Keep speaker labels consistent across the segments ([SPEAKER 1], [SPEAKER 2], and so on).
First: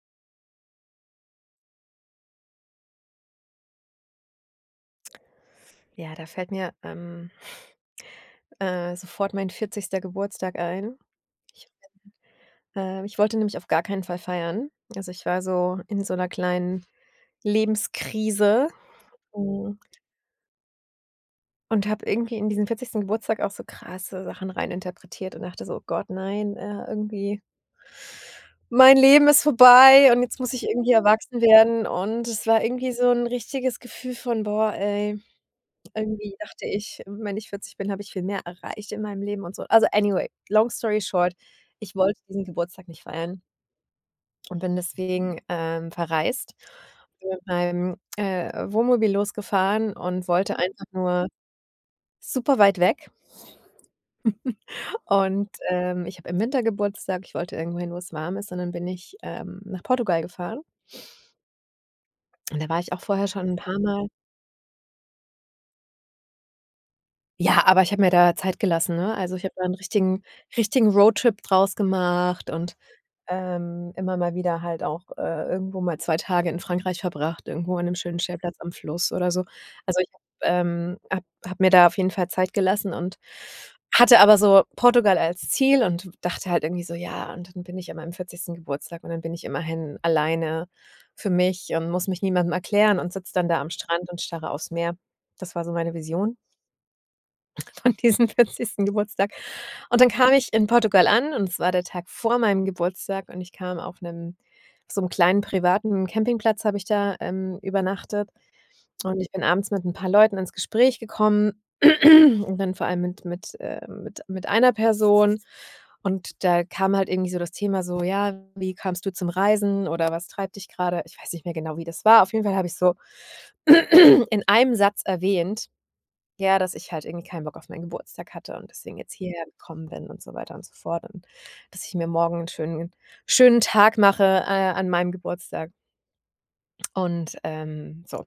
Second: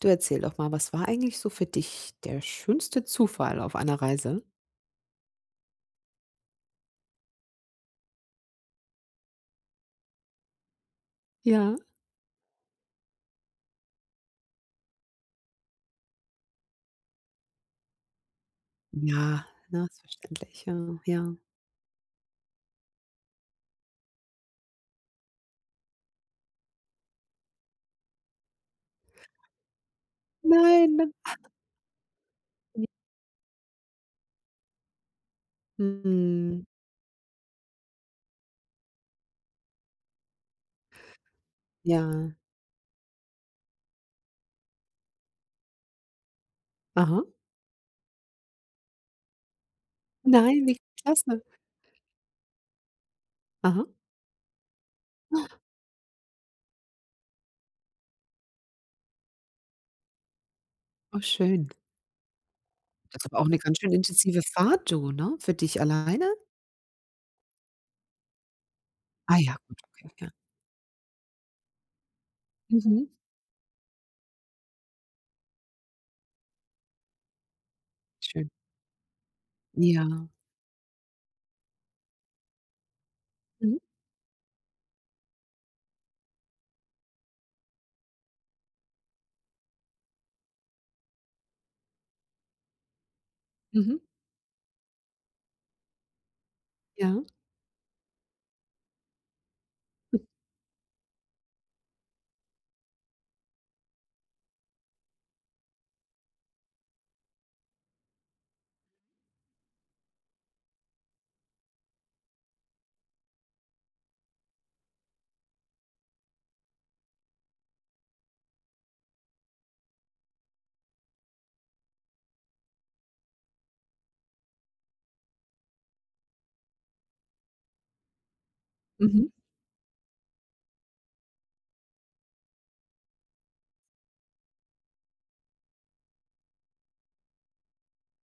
[SPEAKER 1] Du, erzähl doch mal, was war eigentlich so für dich der schönste Zufall auf einer Reise?
[SPEAKER 2] Ja, da fällt mir, sofort mein 40. Geburtstag ein. Ich
[SPEAKER 1] Ja.
[SPEAKER 2] ich wollte nämlich auf gar keinen Fall feiern. Also, ich war so in so einer kleinen Lebenskrise,
[SPEAKER 1] Ja,
[SPEAKER 2] hm,
[SPEAKER 1] na, ist verständlich, ja, ja.
[SPEAKER 2] und habe irgendwie in diesen 40. Geburtstag auch so krasse Sachen reininterpretiert und dachte so: „Oh Gott, nein, irgendwie mein Leben ist vorbei und jetzt muss ich irgendwie
[SPEAKER 1] Nein, dann.
[SPEAKER 2] erwachsen werden." Und es war irgendwie so ein richtiges Gefühl von: „Boah, ey." Irgendwie
[SPEAKER 1] Mhm,
[SPEAKER 2] dachte ich, wenn ich 40 bin, habe ich viel mehr erreicht in meinem Leben und so. Also, anyway, long story short, ich wollte
[SPEAKER 1] ja.
[SPEAKER 2] diesen Geburtstag nicht feiern und bin deswegen, verreist,
[SPEAKER 1] Aha.
[SPEAKER 2] bin mit meinem, Wohnmobil losgefahren und wollte
[SPEAKER 1] Nein, wie
[SPEAKER 2] einfach nur
[SPEAKER 1] klasse.
[SPEAKER 2] super weit weg.
[SPEAKER 1] Aha.
[SPEAKER 2] Und, ich habe im Winter Geburtstag, ich wollte irgendwo hin, wo es warm ist und dann bin ich, nach Portugal gefahren.
[SPEAKER 1] Oh, schön.
[SPEAKER 2] Und da war ich auch
[SPEAKER 1] Das ist
[SPEAKER 2] vorher
[SPEAKER 1] aber auch
[SPEAKER 2] schon ein
[SPEAKER 1] 'ne ganz
[SPEAKER 2] paar
[SPEAKER 1] schön
[SPEAKER 2] Mal.
[SPEAKER 1] intensive Fahrt, du, ne? Für dich alleine?
[SPEAKER 2] Ja, aber ich habe mir da Zeit gelassen, ne? Also,
[SPEAKER 1] Ah
[SPEAKER 2] ich habe
[SPEAKER 1] ja,
[SPEAKER 2] da 'n
[SPEAKER 1] gut, okay,
[SPEAKER 2] richtigen
[SPEAKER 1] ja.
[SPEAKER 2] richtigen Roadtrip draus gemacht. Und
[SPEAKER 1] Mhm,
[SPEAKER 2] Immer mal wieder halt auch, irgendwo mal 2 Tage in Frankreich verbracht, irgendwo an einem schönen
[SPEAKER 1] schön.
[SPEAKER 2] Stellplatz am Fluss oder so. Also, ich habe
[SPEAKER 1] Ja.
[SPEAKER 2] ähm, habe habe mir da auf jeden Fall Zeit gelassen und
[SPEAKER 1] Mhm,
[SPEAKER 2] hatte aber so Portugal als Ziel und dachte halt irgendwie so: „Ja, und dann bin ich an meinem 40. Geburtstag und dann bin ich immerhin alleine für mich und muss mich niemandem erklären und sitze dann da am
[SPEAKER 1] mhm,
[SPEAKER 2] Strand und starre aufs Meer." Das war so meine Vision
[SPEAKER 1] ja.
[SPEAKER 2] von diesem 40. Geburtstag. Und dann kam ich in Portugal an und es war der Tag vor meinem Geburtstag und ich kam auf 'nem auf so 'm kleinen privaten Campingplatz, habe ich da, übernachtet, und ich bin abends mit 'n paar Leuten ins Gespräch gekommen und dann vor allem mit einer Person. Und da kam halt irgendwie so das Thema so: „Ja, wie kamst du zum Reisen oder was treibt dich grade?" Ich weiß nicht mehr genau, wie das war. Auf jeden Fall habe ich so in einem Satz erwähnt, ja, dass ich halt irgendwie keinen Bock auf meinen Geburtstag hatte und deswegen jetzt
[SPEAKER 1] Mhm,
[SPEAKER 2] hierher gekommen bin und so weiter und so fort und dass ich mir morgen einen schönen schönen Tag mache, an meinem Geburtstag und, so.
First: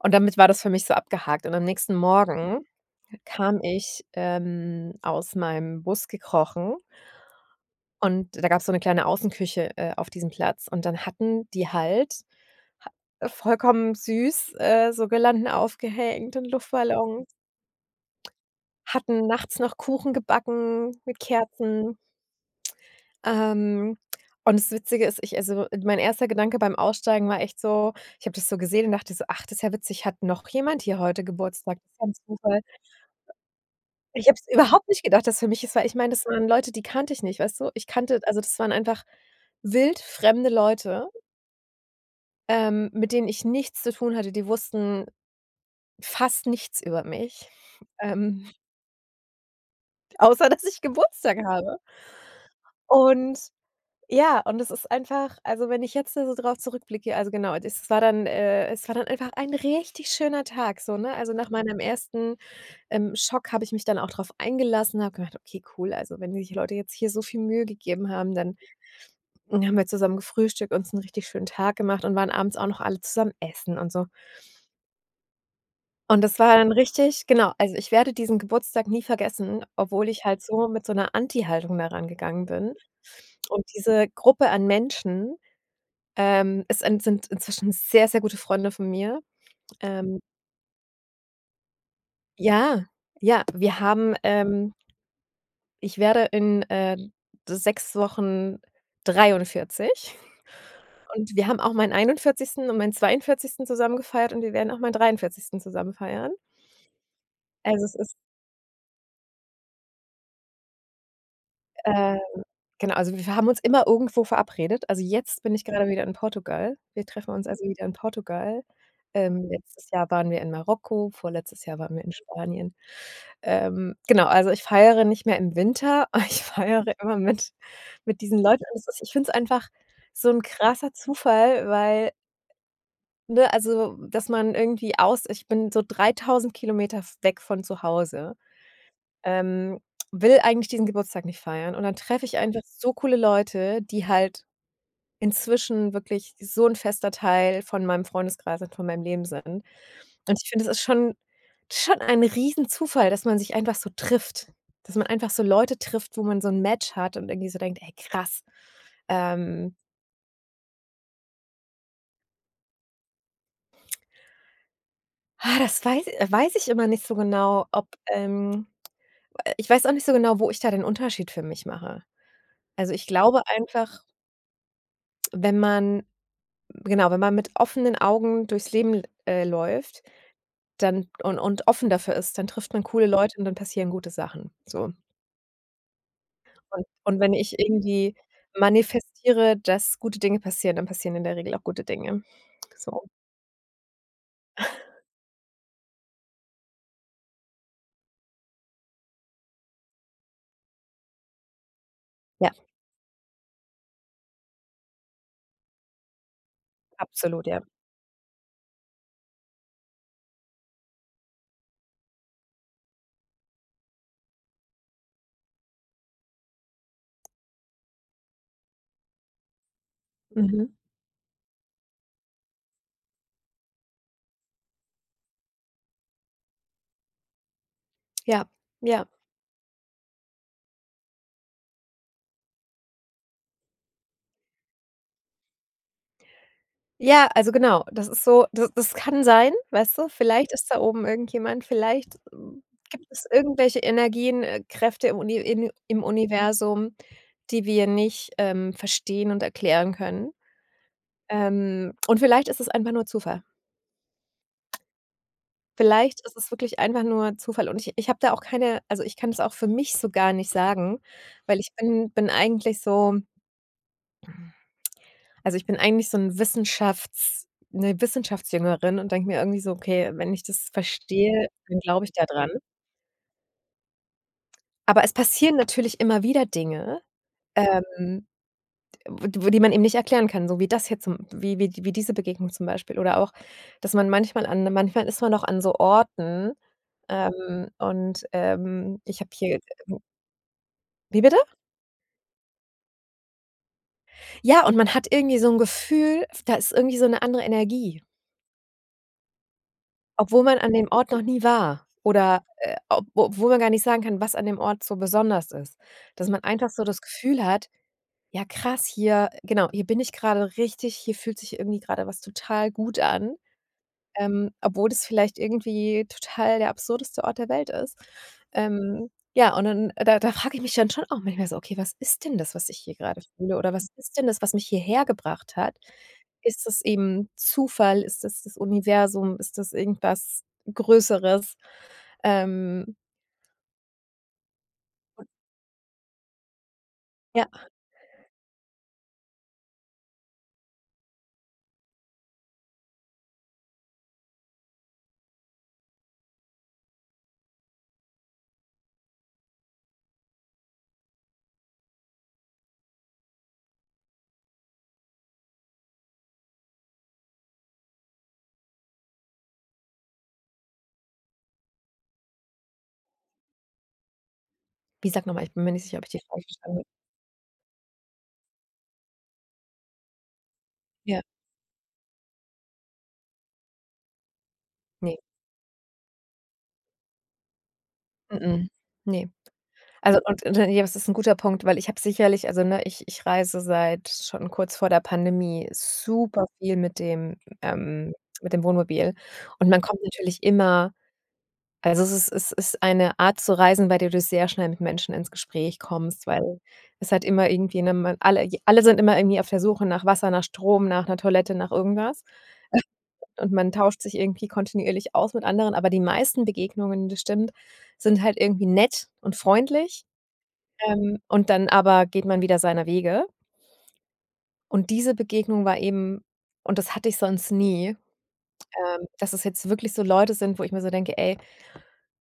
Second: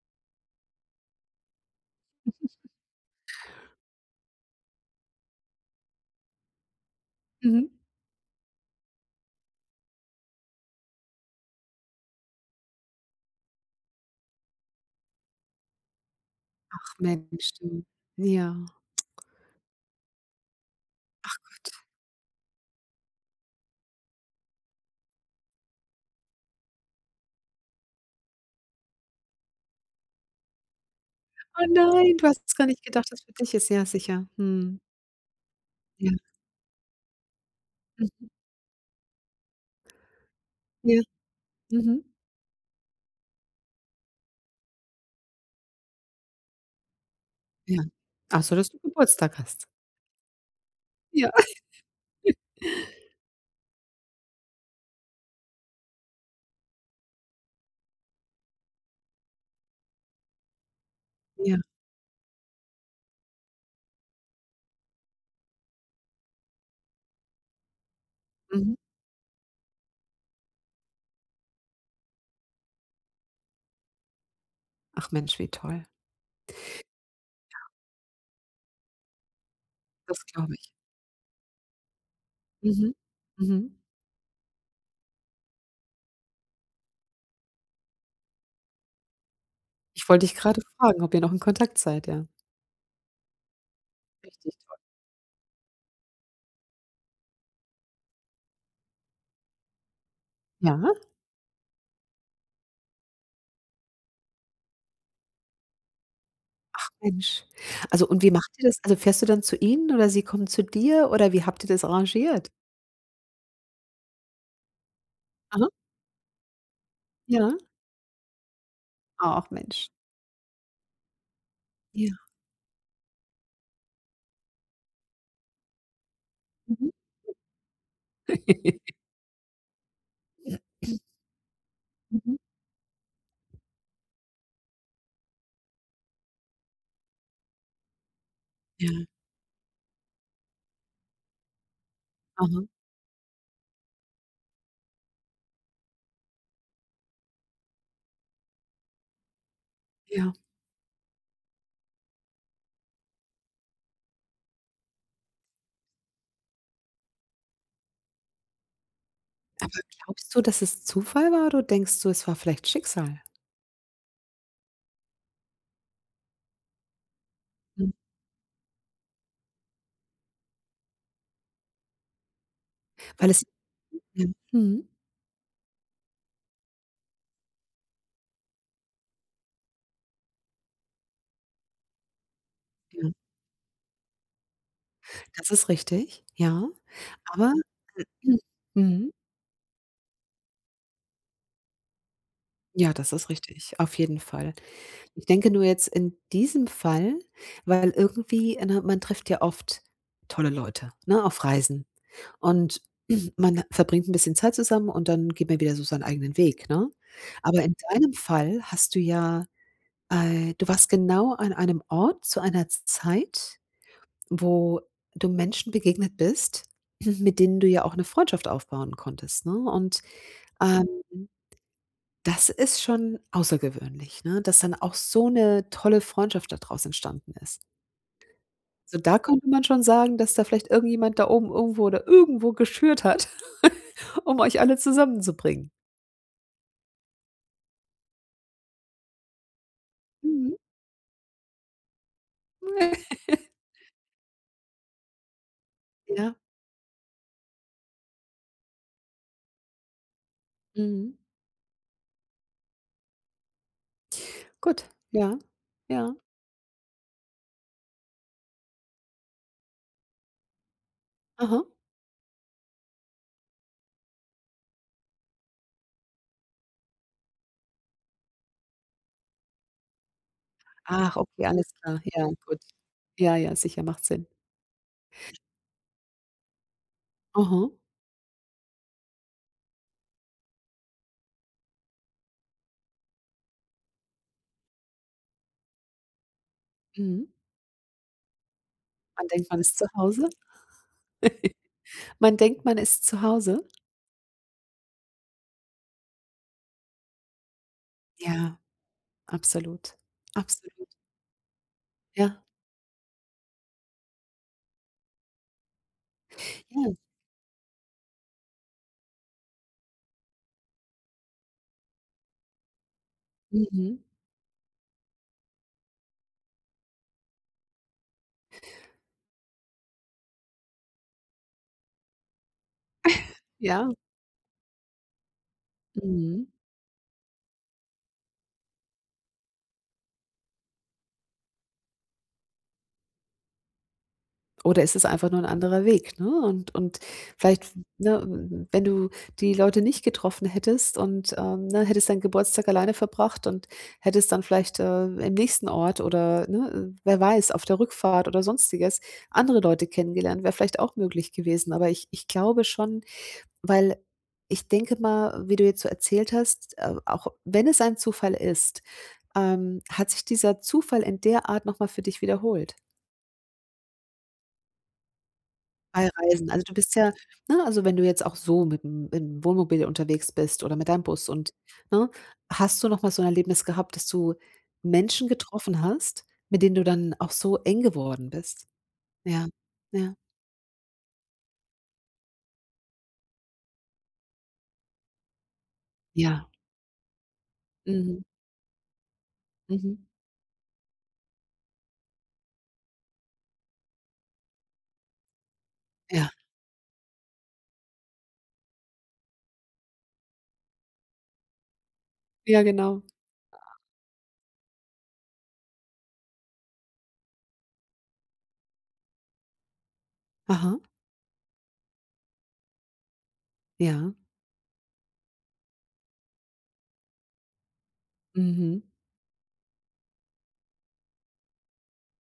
[SPEAKER 2] Und damit war das für mich so abgehakt, und am nächsten Morgen kam ich, aus meinem Bus gekrochen,
[SPEAKER 1] mhm.
[SPEAKER 2] und da gab es so eine kleine Außenküche, auf diesem Platz, und dann hatten die halt ha vollkommen süß, so Girlanden aufgehängt und
[SPEAKER 1] Ach
[SPEAKER 2] Luftballons.
[SPEAKER 1] Mensch, du. Ja.
[SPEAKER 2] Hatten nachts noch Kuchen gebacken mit Kerzen. Ähm, und das Witzige ist, ich, also, mein erster Gedanke beim Aussteigen war echt so, ich habe das so gesehen und dachte so: „Ach, das ist ja witzig, hat noch jemand hier heute
[SPEAKER 1] Oh
[SPEAKER 2] Geburtstag? Das ist ja 'n
[SPEAKER 1] nein, du hast
[SPEAKER 2] Zufall."
[SPEAKER 1] gar nicht gedacht, dass für dich ist. Ja, sicher.
[SPEAKER 2] Ich habe es
[SPEAKER 1] Mhm.
[SPEAKER 2] überhaupt nicht gedacht, dass für mich es war, ich
[SPEAKER 1] Ja.
[SPEAKER 2] meine, das waren Leute, die kannte ich nicht, weißt du? Ich kannte, also, das waren einfach wild fremde
[SPEAKER 1] Ja.
[SPEAKER 2] Leute,
[SPEAKER 1] Mhm.
[SPEAKER 2] mit denen ich nichts zu tun hatte. Die wussten fast nichts über mich,
[SPEAKER 1] Ja. Ach
[SPEAKER 2] ähm,
[SPEAKER 1] so, dass du Geburtstag hast.
[SPEAKER 2] außer dass ich
[SPEAKER 1] Ja.
[SPEAKER 2] Geburtstag habe. Und ja, und es ist einfach, also, wenn ich jetzt da so drauf zurückblicke, also genau, das war dann es war dann einfach ein richtig schöner Tag so, ne? Also, nach
[SPEAKER 1] Ja.
[SPEAKER 2] meinem ersten, Schock habe ich mich dann auch drauf eingelassen, habe gedacht: „Okay, cool, also, wenn sich Leute jetzt hier so viel Mühe gegeben haben, dann
[SPEAKER 1] Mhm.
[SPEAKER 2] haben wir zusammen gefrühstückt, uns einen richtig schönen Tag gemacht und waren abends auch noch alle zusammen essen und so."
[SPEAKER 1] Ach Mensch, wie toll.
[SPEAKER 2] Und das war dann richtig, genau, also, ich werde diesen Geburtstag nie vergessen, obwohl
[SPEAKER 1] Das
[SPEAKER 2] ich halt
[SPEAKER 1] glaube
[SPEAKER 2] so
[SPEAKER 1] ich.
[SPEAKER 2] mit so einer Anti-Haltung daran gegangen bin.
[SPEAKER 1] Mhm.
[SPEAKER 2] Und
[SPEAKER 1] Mhm.
[SPEAKER 2] diese Gruppe an Menschen, es en sind inzwischen sehr, sehr gute Freunde von mir.
[SPEAKER 1] Ich
[SPEAKER 2] Ähm,
[SPEAKER 1] wollte dich grade fragen, ob ihr noch in Kontakt seid, ja.
[SPEAKER 2] ja, ja,
[SPEAKER 1] Richtig toll.
[SPEAKER 2] ich werde in, 6 Wochen 43,
[SPEAKER 1] Ja?
[SPEAKER 2] und wir haben auch meinen 41. und meinen 42. zusammen gefeiert und wir werden auch meinen 43. zusammen feiern.
[SPEAKER 1] Ach Mensch.
[SPEAKER 2] Also, es
[SPEAKER 1] Also,
[SPEAKER 2] ist
[SPEAKER 1] und wie macht ihr das? Also, fährst du dann zu ihnen oder sie kommen zu dir oder wie habt ihr das
[SPEAKER 2] Ähm,
[SPEAKER 1] arrangiert?
[SPEAKER 2] genau, also wir haben uns immer irgendwo verabredet. Also, jetzt bin ich
[SPEAKER 1] Aha,
[SPEAKER 2] gerade wieder in Portugal. Wir treffen uns
[SPEAKER 1] ja.
[SPEAKER 2] also wieder in Portugal.
[SPEAKER 1] Ach Mensch.
[SPEAKER 2] Letztes Jahr waren wir in Marokko, vorletztes Jahr waren wir
[SPEAKER 1] Ja.
[SPEAKER 2] in Spanien. Genau, also ich feiere nicht mehr im Winter, ich feiere
[SPEAKER 1] Mhm.
[SPEAKER 2] immer mit diesen Leuten, und es ist ich finde es einfach so ein krasser Zufall, weil,
[SPEAKER 1] Mhm.
[SPEAKER 2] ne, also, dass man irgendwie aus ich bin so 3.000 Kilometer weg von zu Hause.
[SPEAKER 1] Ja.
[SPEAKER 2] Ähm, will eigentlich diesen Geburtstag nicht feiern, und dann treffe ich einfach
[SPEAKER 1] Aha,
[SPEAKER 2] so coole Leute, die halt inzwischen wirklich so ein fester Teil von meinem Freundeskreis und von meinem Leben sind. Und
[SPEAKER 1] ja.
[SPEAKER 2] ich finde, das ist schon ein Riesenzufall, dass man sich einfach so trifft. Dass man einfach so Leute trifft, wo man so ein Match hat und irgendwie so denkt: „Ey, krass, ähm,
[SPEAKER 1] Aber glaubst du, dass es Zufall war oder denkst du, es war vielleicht Schicksal?
[SPEAKER 2] ah, das weiß weiß ich immer nicht so genau, ob,
[SPEAKER 1] Mhm.
[SPEAKER 2] ähm." Ich weiß auch nicht so genau, wo ich da den Unterschied für mich mache. Also, ich
[SPEAKER 1] Weil
[SPEAKER 2] glaube
[SPEAKER 1] es,
[SPEAKER 2] einfach,
[SPEAKER 1] ja. Mhm.
[SPEAKER 2] wenn man genau, wenn man mit offenen Augen durchs Leben, läuft, dann und offen dafür ist, dann trifft man coole
[SPEAKER 1] Ja.
[SPEAKER 2] Leute und dann passieren gute Sachen, so.
[SPEAKER 1] Das ist richtig, ja,
[SPEAKER 2] Und wenn
[SPEAKER 1] aber
[SPEAKER 2] ich irgendwie
[SPEAKER 1] mhm, mhm.
[SPEAKER 2] manifestiere, dass gute Dinge passieren, dann passieren in der Regel auch gute Dinge.
[SPEAKER 1] Ja,
[SPEAKER 2] So,
[SPEAKER 1] das ist richtig, auf jeden Fall. Ich denke nur jetzt in diesem Fall, weil irgendwie, ne, man trifft ja oft tolle Leute, ne, auf Reisen,
[SPEAKER 2] ja,
[SPEAKER 1] und man verbringt 'n bisschen Zeit zusammen und dann geht man wieder so seinen eigenen Weg, ne?
[SPEAKER 2] absolut, ja.
[SPEAKER 1] Aber in deinem Fall hast du ja, du warst genau an einem Ort zu einer Zeit, wo du Menschen begegnet bist, mit denen du ja auch 'ne Freundschaft aufbauen konntest, ne? Und,
[SPEAKER 2] Mhm.
[SPEAKER 1] ähm das ist schon außergewöhnlich, ne, dass dann auch so eine tolle Freundschaft da draus entstanden ist.
[SPEAKER 2] Ja,
[SPEAKER 1] So,
[SPEAKER 2] ja.
[SPEAKER 1] da könnte man schon sagen, dass da vielleicht irgendjemand da oben irgendwo oder irgendwo geschürt hat, um euch alle zusammenzubringen.
[SPEAKER 2] Ja, also genau, das ist so, das kann sein, weißt du? Vielleicht
[SPEAKER 1] Mhm.
[SPEAKER 2] ist da oben irgendjemand, vielleicht, gibt es irgendwelche Energien, Kräfte im
[SPEAKER 1] Ja,
[SPEAKER 2] Universum, die wir nicht, verstehen und erklären können.
[SPEAKER 1] mhm.
[SPEAKER 2] Und vielleicht ist es einfach nur Zufall.
[SPEAKER 1] Gut, ja, ja,
[SPEAKER 2] Vielleicht ist es wirklich einfach nur Zufall, und ich habe da auch keine, also, ich kann es auch für mich so gar nicht sagen, weil
[SPEAKER 1] aha.
[SPEAKER 2] ich bin eigentlich so. Also, ich bin eigentlich so 'n Wissenschafts 'ne Wissenschaftsjüngerin und denke mir irgendwie so: „Okay, wenn ich das
[SPEAKER 1] Ach, okay,
[SPEAKER 2] verstehe,
[SPEAKER 1] alles
[SPEAKER 2] dann
[SPEAKER 1] klar.
[SPEAKER 2] glaube ich da
[SPEAKER 1] Ja,
[SPEAKER 2] dran."
[SPEAKER 1] gut. Ja, ja, sicher, macht Sinn.
[SPEAKER 2] Aber es passieren natürlich immer wieder Dinge,
[SPEAKER 1] Aha,
[SPEAKER 2] ähm, wo wo die man eben nicht erklären kann, so wie das hier zum wie wie wie diese Begegnung zum Beispiel, oder auch, dass man manchmal ist man auch an so Orten,
[SPEAKER 1] mhm.
[SPEAKER 2] und, ich
[SPEAKER 1] Man
[SPEAKER 2] habe
[SPEAKER 1] denkt,
[SPEAKER 2] hier.
[SPEAKER 1] man ist zu Hause.
[SPEAKER 2] Wie bitte?
[SPEAKER 1] Man denkt, man ist zu Hause?
[SPEAKER 2] Ja, und man hat irgendwie so ein Gefühl, da ist irgendwie so eine andere Energie.
[SPEAKER 1] Ja, absolut.
[SPEAKER 2] Obwohl man an dem
[SPEAKER 1] Absolut.
[SPEAKER 2] Ort noch nie war,
[SPEAKER 1] Ja.
[SPEAKER 2] oder, ob obwohl man gar nicht sagen kann, was an dem Ort so besonders ist. Dass man einfach so
[SPEAKER 1] Ja.
[SPEAKER 2] das Gefühl hat: „Ja krass, hier genau, hier bin ich grade richtig, hier fühlt sich irgendwie grade was total gut an."
[SPEAKER 1] Mhm.
[SPEAKER 2] Obwohl das vielleicht irgendwie total der absurdeste Ort der Welt ist. Ähm, ja, und dann da frage ich mich dann schon auch manchmal so: „Okay, was ist denn das, was ich hier gerade fühle, oder was
[SPEAKER 1] Ja,
[SPEAKER 2] ist denn das, was mich hierher gebracht hat?
[SPEAKER 1] mhm.
[SPEAKER 2] Ist das eben Zufall? Ist das das Universum? Ist das irgendwas Größeres?" Ähm,
[SPEAKER 1] Oder ist es einfach nur 'n anderer Weg, ne? Und
[SPEAKER 2] ja,
[SPEAKER 1] vielleicht, ne, w wenn du die Leute nicht getroffen hättest und, ne, hättest deinen Geburtstag alleine verbracht und hättest dann vielleicht, im nächsten Ort oder, ne, wer weiß, auf der Rückfahrt oder Sonstiges andere Leute kennengelernt, wäre vielleicht auch möglich gewesen. Aber ich glaube schon. Weil ich denke mal, wie du jetzt so erzählt hast, auch wenn es ein Zufall ist, hat sich dieser Zufall in der Art noch mal für dich wiederholt
[SPEAKER 2] wie sag noch mal, ich bin mir nicht sicher, ob
[SPEAKER 1] bei
[SPEAKER 2] ich die Frage
[SPEAKER 1] Reisen? Also, du
[SPEAKER 2] verstanden habe.
[SPEAKER 1] bist ja, ne, also, wenn du jetzt auch so mit im Wohnmobil unterwegs bist oder mit deinem
[SPEAKER 2] Ja,
[SPEAKER 1] Bus und, ne, hast du noch mal so ein Erlebnis gehabt, dass du
[SPEAKER 2] nee,
[SPEAKER 1] Menschen getroffen hast, mit denen du dann auch so eng geworden bist?
[SPEAKER 2] mm, ne.
[SPEAKER 1] Ja, ja,
[SPEAKER 2] Also und ja, das ist ein guter Punkt, weil ich habe sicherlich, also, ne, ich reise seit schon kurz vor der Pandemie super
[SPEAKER 1] ja.
[SPEAKER 2] viel mit dem, ähm,
[SPEAKER 1] Mhm,
[SPEAKER 2] mit dem Wohnmobil, und man
[SPEAKER 1] mhm.
[SPEAKER 2] kommt natürlich immer, also, es ist eine Art zu reisen, bei der du sehr schnell mit Menschen ins Gespräch kommst,
[SPEAKER 1] Ja,
[SPEAKER 2] weil es halt immer irgendwie, ne, man alle j alle sind immer irgendwie auf der Suche nach Wasser, nach Strom, nach einer Toilette, nach irgendwas,
[SPEAKER 1] ja, genau.
[SPEAKER 2] und man tauscht sich irgendwie kontinuierlich aus mit anderen, aber die meisten Begegnungen, das stimmt, sind halt irgendwie nett und freundlich,
[SPEAKER 1] Aha,
[SPEAKER 2] und dann aber geht man wieder seiner Wege.
[SPEAKER 1] ja.
[SPEAKER 2] Und diese Begegnung war eben, und das hatte ich sonst nie,
[SPEAKER 1] Mhm,
[SPEAKER 2] dass es jetzt wirklich so Leute sind, wo ich mir so denke: „Ey,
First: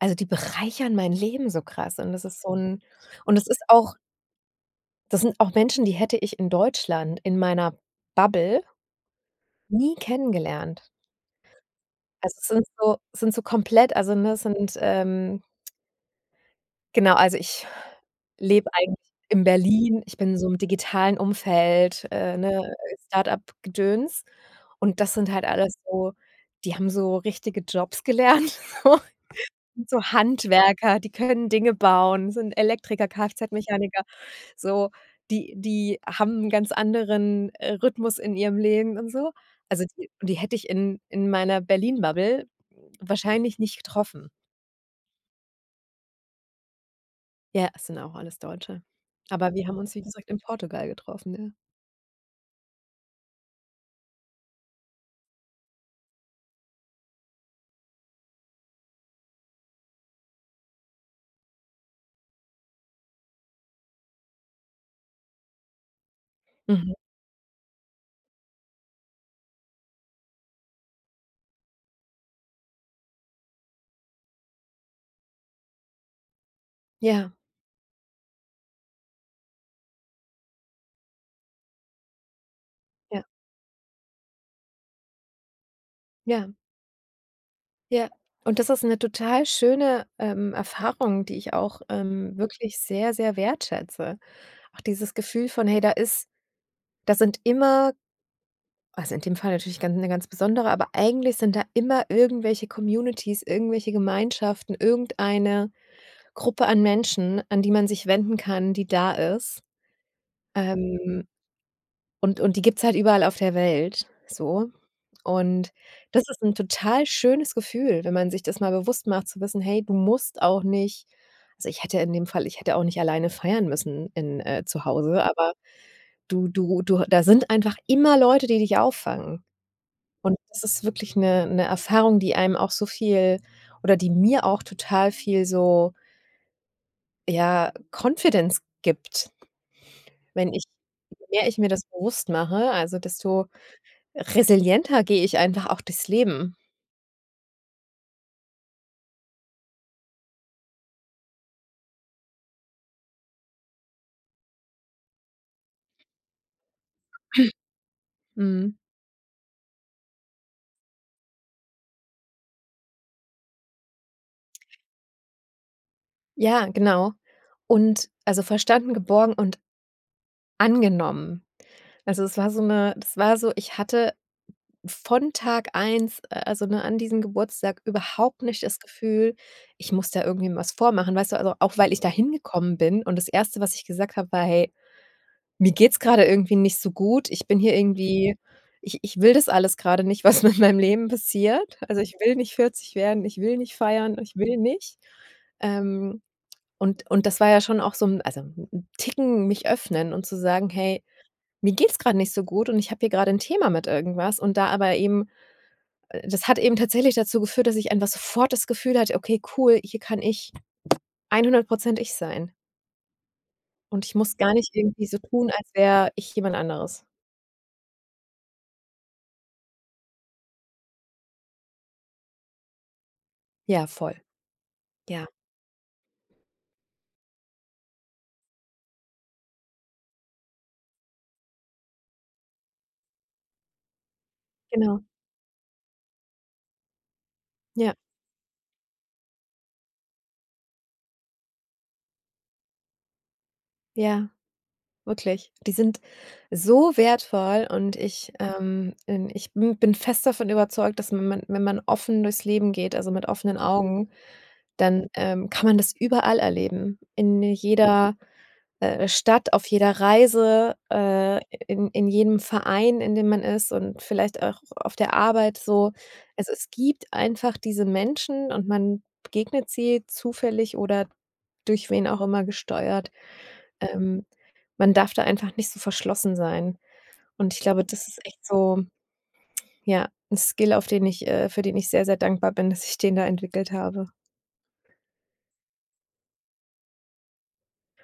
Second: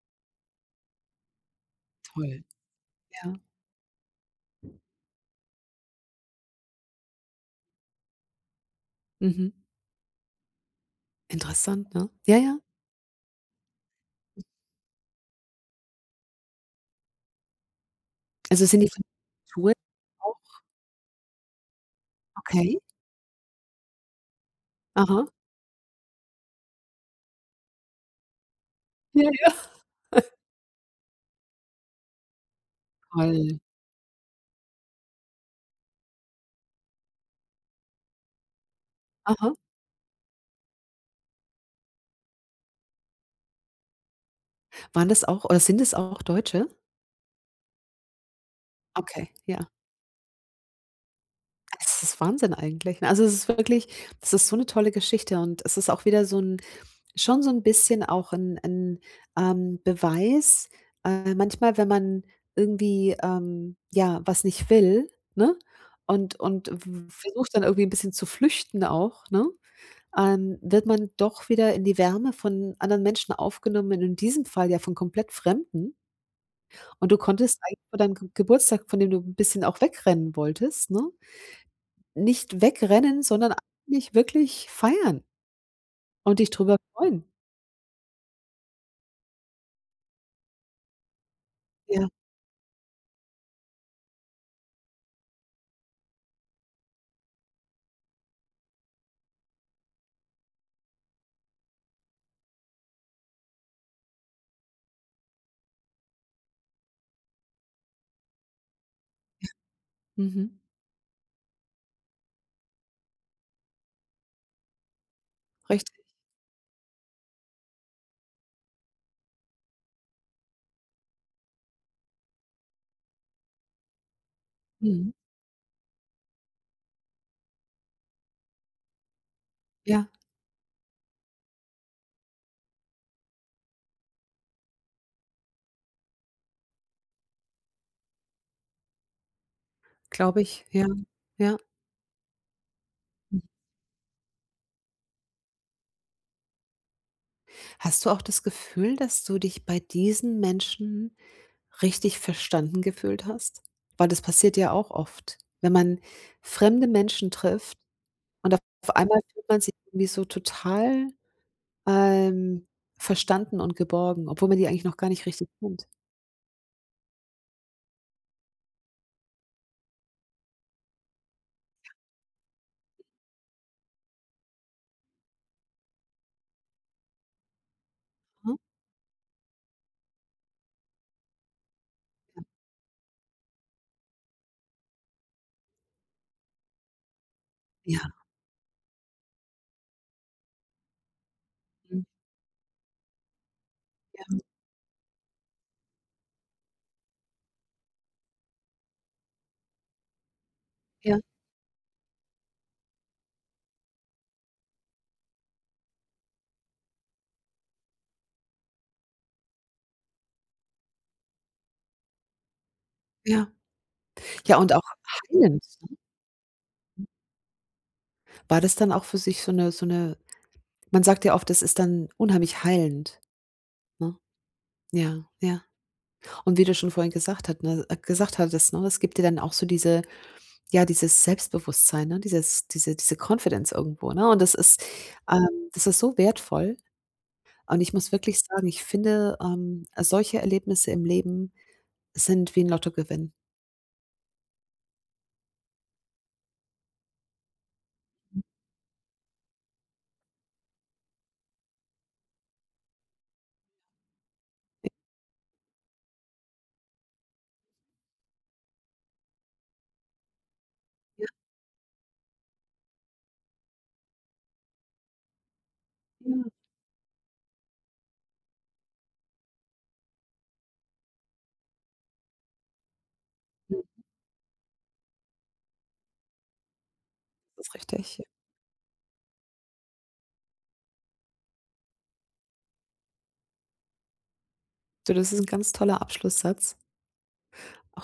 [SPEAKER 2] also die bereichern mein Leben so krass." Und das
[SPEAKER 1] toll,
[SPEAKER 2] ist so 'n, und
[SPEAKER 1] ja.
[SPEAKER 2] das ist auch das sind auch Menschen, die hätte ich in Deutschland in meiner Bubble
[SPEAKER 1] Mhm.
[SPEAKER 2] nie kennengelernt.
[SPEAKER 1] Interessant, ne? Ja,
[SPEAKER 2] Also, es
[SPEAKER 1] ja.
[SPEAKER 2] sind so, komplett, also, ne, sind, genau, also ich
[SPEAKER 1] Also,
[SPEAKER 2] lebe
[SPEAKER 1] sind die
[SPEAKER 2] eigentlich
[SPEAKER 1] von
[SPEAKER 2] in
[SPEAKER 1] Natur
[SPEAKER 2] Berlin. Ich bin in
[SPEAKER 1] auch,
[SPEAKER 2] so 'nem digitalen Umfeld, ne,
[SPEAKER 1] okay.
[SPEAKER 2] Start-up-Gedöns. Und das
[SPEAKER 1] Aha.
[SPEAKER 2] sind halt alles so, die haben so richtige Jobs gelernt, so,
[SPEAKER 1] Ja, ja.
[SPEAKER 2] so Handwerker, die können Dinge bauen, sind Elektriker,
[SPEAKER 1] Toll.
[SPEAKER 2] Kfz-Mechaniker. So, die haben 'n ganz anderen, Rhythmus in ihrem Leben und so.
[SPEAKER 1] Aha.
[SPEAKER 2] Also, die hätte ich in meiner Berlin-Bubble wahrscheinlich nicht getroffen.
[SPEAKER 1] Waren das auch oder sind das auch Deutsche?
[SPEAKER 2] Ja, es sind auch alles Deutsche.
[SPEAKER 1] Okay,
[SPEAKER 2] Aber
[SPEAKER 1] ja.
[SPEAKER 2] wir haben uns, wie gesagt, in Portugal getroffen, ja.
[SPEAKER 1] Es ist Wahnsinn eigentlich, ne? Also, es ist wirklich das ist so 'ne tolle Geschichte und es ist auch wieder so 'n schon so 'n bisschen auch 'n, Beweis, manchmal, wenn man irgendwie, ja, was nicht will, ne? Und v
[SPEAKER 2] Mhm.
[SPEAKER 1] versucht dann irgendwie 'n bisschen zu flüchten auch, ne? Wird man doch wieder in die Wärme von anderen Menschen aufgenommen und in diesem Fall ja von komplett Fremden. Und du
[SPEAKER 2] Ja,
[SPEAKER 1] konntest eigentlich vor deinem Ge Geburtstag, von dem du 'n bisschen auch wegrennen wolltest, ne? Nicht wegrennen,
[SPEAKER 2] ja,
[SPEAKER 1] sondern eigentlich wirklich feiern und dich
[SPEAKER 2] ja,
[SPEAKER 1] drüber freuen.
[SPEAKER 2] ja. Und das ist eine total schöne, Erfahrung, die ich auch,
[SPEAKER 1] Ja,
[SPEAKER 2] wirklich sehr, sehr wertschätze. Auch dieses Gefühl von: „Hey, da sind immer", also, in dem Fall natürlich ganz, eine ganz besondere, aber eigentlich sind da immer irgendwelche Communities, irgendwelche Gemeinschaften, irgendeine Gruppe an Menschen, an die man sich wenden kann, die da ist.
[SPEAKER 1] mhm,
[SPEAKER 2] Ähm, und die gibt's halt überall auf der Welt, so. Und
[SPEAKER 1] richtig.
[SPEAKER 2] das ist ein total schönes Gefühl, wenn man sich das mal bewusst macht, zu wissen: „Hey, du musst auch nicht", also, ich hätte in dem Fall, ich hätte auch nicht alleine feiern müssen in zu
[SPEAKER 1] Mhm.
[SPEAKER 2] Hause, aber du du du da sind einfach immer Leute, die dich auffangen.
[SPEAKER 1] Ja,
[SPEAKER 2] Und das ist wirklich eine Erfahrung, die einem auch so viel, oder die mir auch total viel so, ja, Confidence gibt.
[SPEAKER 1] glaube
[SPEAKER 2] Wenn
[SPEAKER 1] ich.
[SPEAKER 2] ich
[SPEAKER 1] Ja,
[SPEAKER 2] Je mehr
[SPEAKER 1] ja.
[SPEAKER 2] ich mir das bewusst mache, also, desto resilienter gehe ich einfach auch durchs Leben.
[SPEAKER 1] Hast du auch das Gefühl, dass du dich bei diesen Menschen richtig verstanden gefühlt hast? Weil das passiert ja auch oft. Wenn man fremde Menschen trifft, und
[SPEAKER 2] Mhm.
[SPEAKER 1] auf einmal fühlt man sich irgendwie so total, ähm, verstanden und geborgen, obwohl man die eigentlich noch gar nicht richtig kennt.
[SPEAKER 2] Ja, genau. Und, also, verstanden, geborgen und angenommen. Also, es war so eine, das war so, ich hatte von Tag eins, also, ne, an diesem Geburtstag überhaupt
[SPEAKER 1] Mhm.
[SPEAKER 2] nicht das Gefühl, ich muss da irgendwie was vormachen, weißt du? Also, auch weil ich da hingekommen bin, und das erste, was ich gesagt habe, war: „Hey, mir geht's gerade irgendwie nicht so gut. Ich bin hier
[SPEAKER 1] Ja,
[SPEAKER 2] irgendwie, ich will das alles gerade nicht, was mit meinem Leben passiert. Also,
[SPEAKER 1] mhm.
[SPEAKER 2] ich will nicht 40 werden, ich will nicht feiern, ich will nicht." Ähm. Und das war ja schon auch so 'n, also 'n Ticken mich öffnen und zu sagen: „Hey,
[SPEAKER 1] Ja,
[SPEAKER 2] mir geht's gerade nicht so gut und ich habe hier gerade ein Thema mit irgendwas." Und da aber eben, das hat eben tatsächlich dazu geführt, dass ich einfach sofort das Gefühl hatte: „Okay, cool, hier kann ich 100% ich sein
[SPEAKER 1] ja.
[SPEAKER 2] und ich muss gar
[SPEAKER 1] Ja, und
[SPEAKER 2] nicht
[SPEAKER 1] auch
[SPEAKER 2] irgendwie so tun,
[SPEAKER 1] heilend,
[SPEAKER 2] als
[SPEAKER 1] ne?
[SPEAKER 2] wäre ich jemand anderes."
[SPEAKER 1] War das dann auch für sich man sagt ja oft, das ist dann unheimlich heilend,
[SPEAKER 2] Ja,
[SPEAKER 1] ne?
[SPEAKER 2] voll. Ja,
[SPEAKER 1] Ja, ja. Und wie du schon vorhin gesagt hattest, ne, das gibt dir dann auch so diese, ja, dieses Selbstbewusstsein, ne, diese Confidence irgendwo, ne? Und
[SPEAKER 2] genau.
[SPEAKER 1] ähm, das ist so wertvoll. Und ich
[SPEAKER 2] Ja,
[SPEAKER 1] muss wirklich sagen, ich finde, solche Erlebnisse im Leben sind wie 'n Lottogewinn.
[SPEAKER 2] ja. Wirklich. Die sind so wertvoll, und ich, ich bin fest davon überzeugt, dass wenn man offen durchs Leben geht, also mit offenen Augen, dann, kann man das überall erleben. In jeder, Stadt, auf jeder Reise, in jedem Verein, in dem man ist, und vielleicht auch auf der Arbeit so.
[SPEAKER 1] Ja,
[SPEAKER 2] Also, es gibt einfach diese Menschen, und man begegnet sie zufällig oder durch wen auch immer gesteuert.
[SPEAKER 1] mhm,
[SPEAKER 2] Ähm, man darf da einfach nicht so verschlossen sein. Und ich
[SPEAKER 1] das ist
[SPEAKER 2] glaube, das ist
[SPEAKER 1] richtig.
[SPEAKER 2] echt so, ja, 'n Skill, auf den ich für den ich sehr, sehr dankbar bin, dass ich den da entwickelt habe.
[SPEAKER 1] Du, das ist 'n ganz toller Abschlusssatz.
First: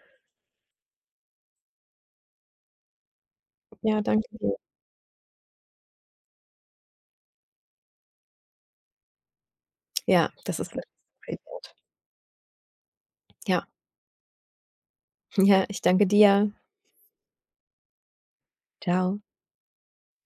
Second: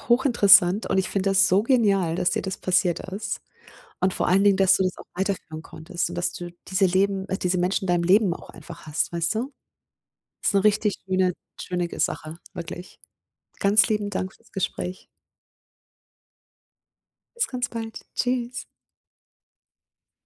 [SPEAKER 1] Hochinteressant, und ich finde das so genial, dass dir das passiert ist,
[SPEAKER 2] Ja,
[SPEAKER 1] und vor
[SPEAKER 2] danke
[SPEAKER 1] allen
[SPEAKER 2] dir.
[SPEAKER 1] Dingen, dass du das auch weiterführen konntest und dass du diese Menschen in deinem Leben auch einfach hast, weißt du?
[SPEAKER 2] Ja,
[SPEAKER 1] Ist
[SPEAKER 2] das
[SPEAKER 1] 'ne
[SPEAKER 2] ist
[SPEAKER 1] richtig schöne
[SPEAKER 2] wert.
[SPEAKER 1] schöne G Sache, wirklich.
[SPEAKER 2] Ja,
[SPEAKER 1] Ganz lieben Dank fürs Gespräch.
[SPEAKER 2] ja, ich danke dir.
[SPEAKER 1] Bis ganz bald. Tschüss.
[SPEAKER 2] Tschau.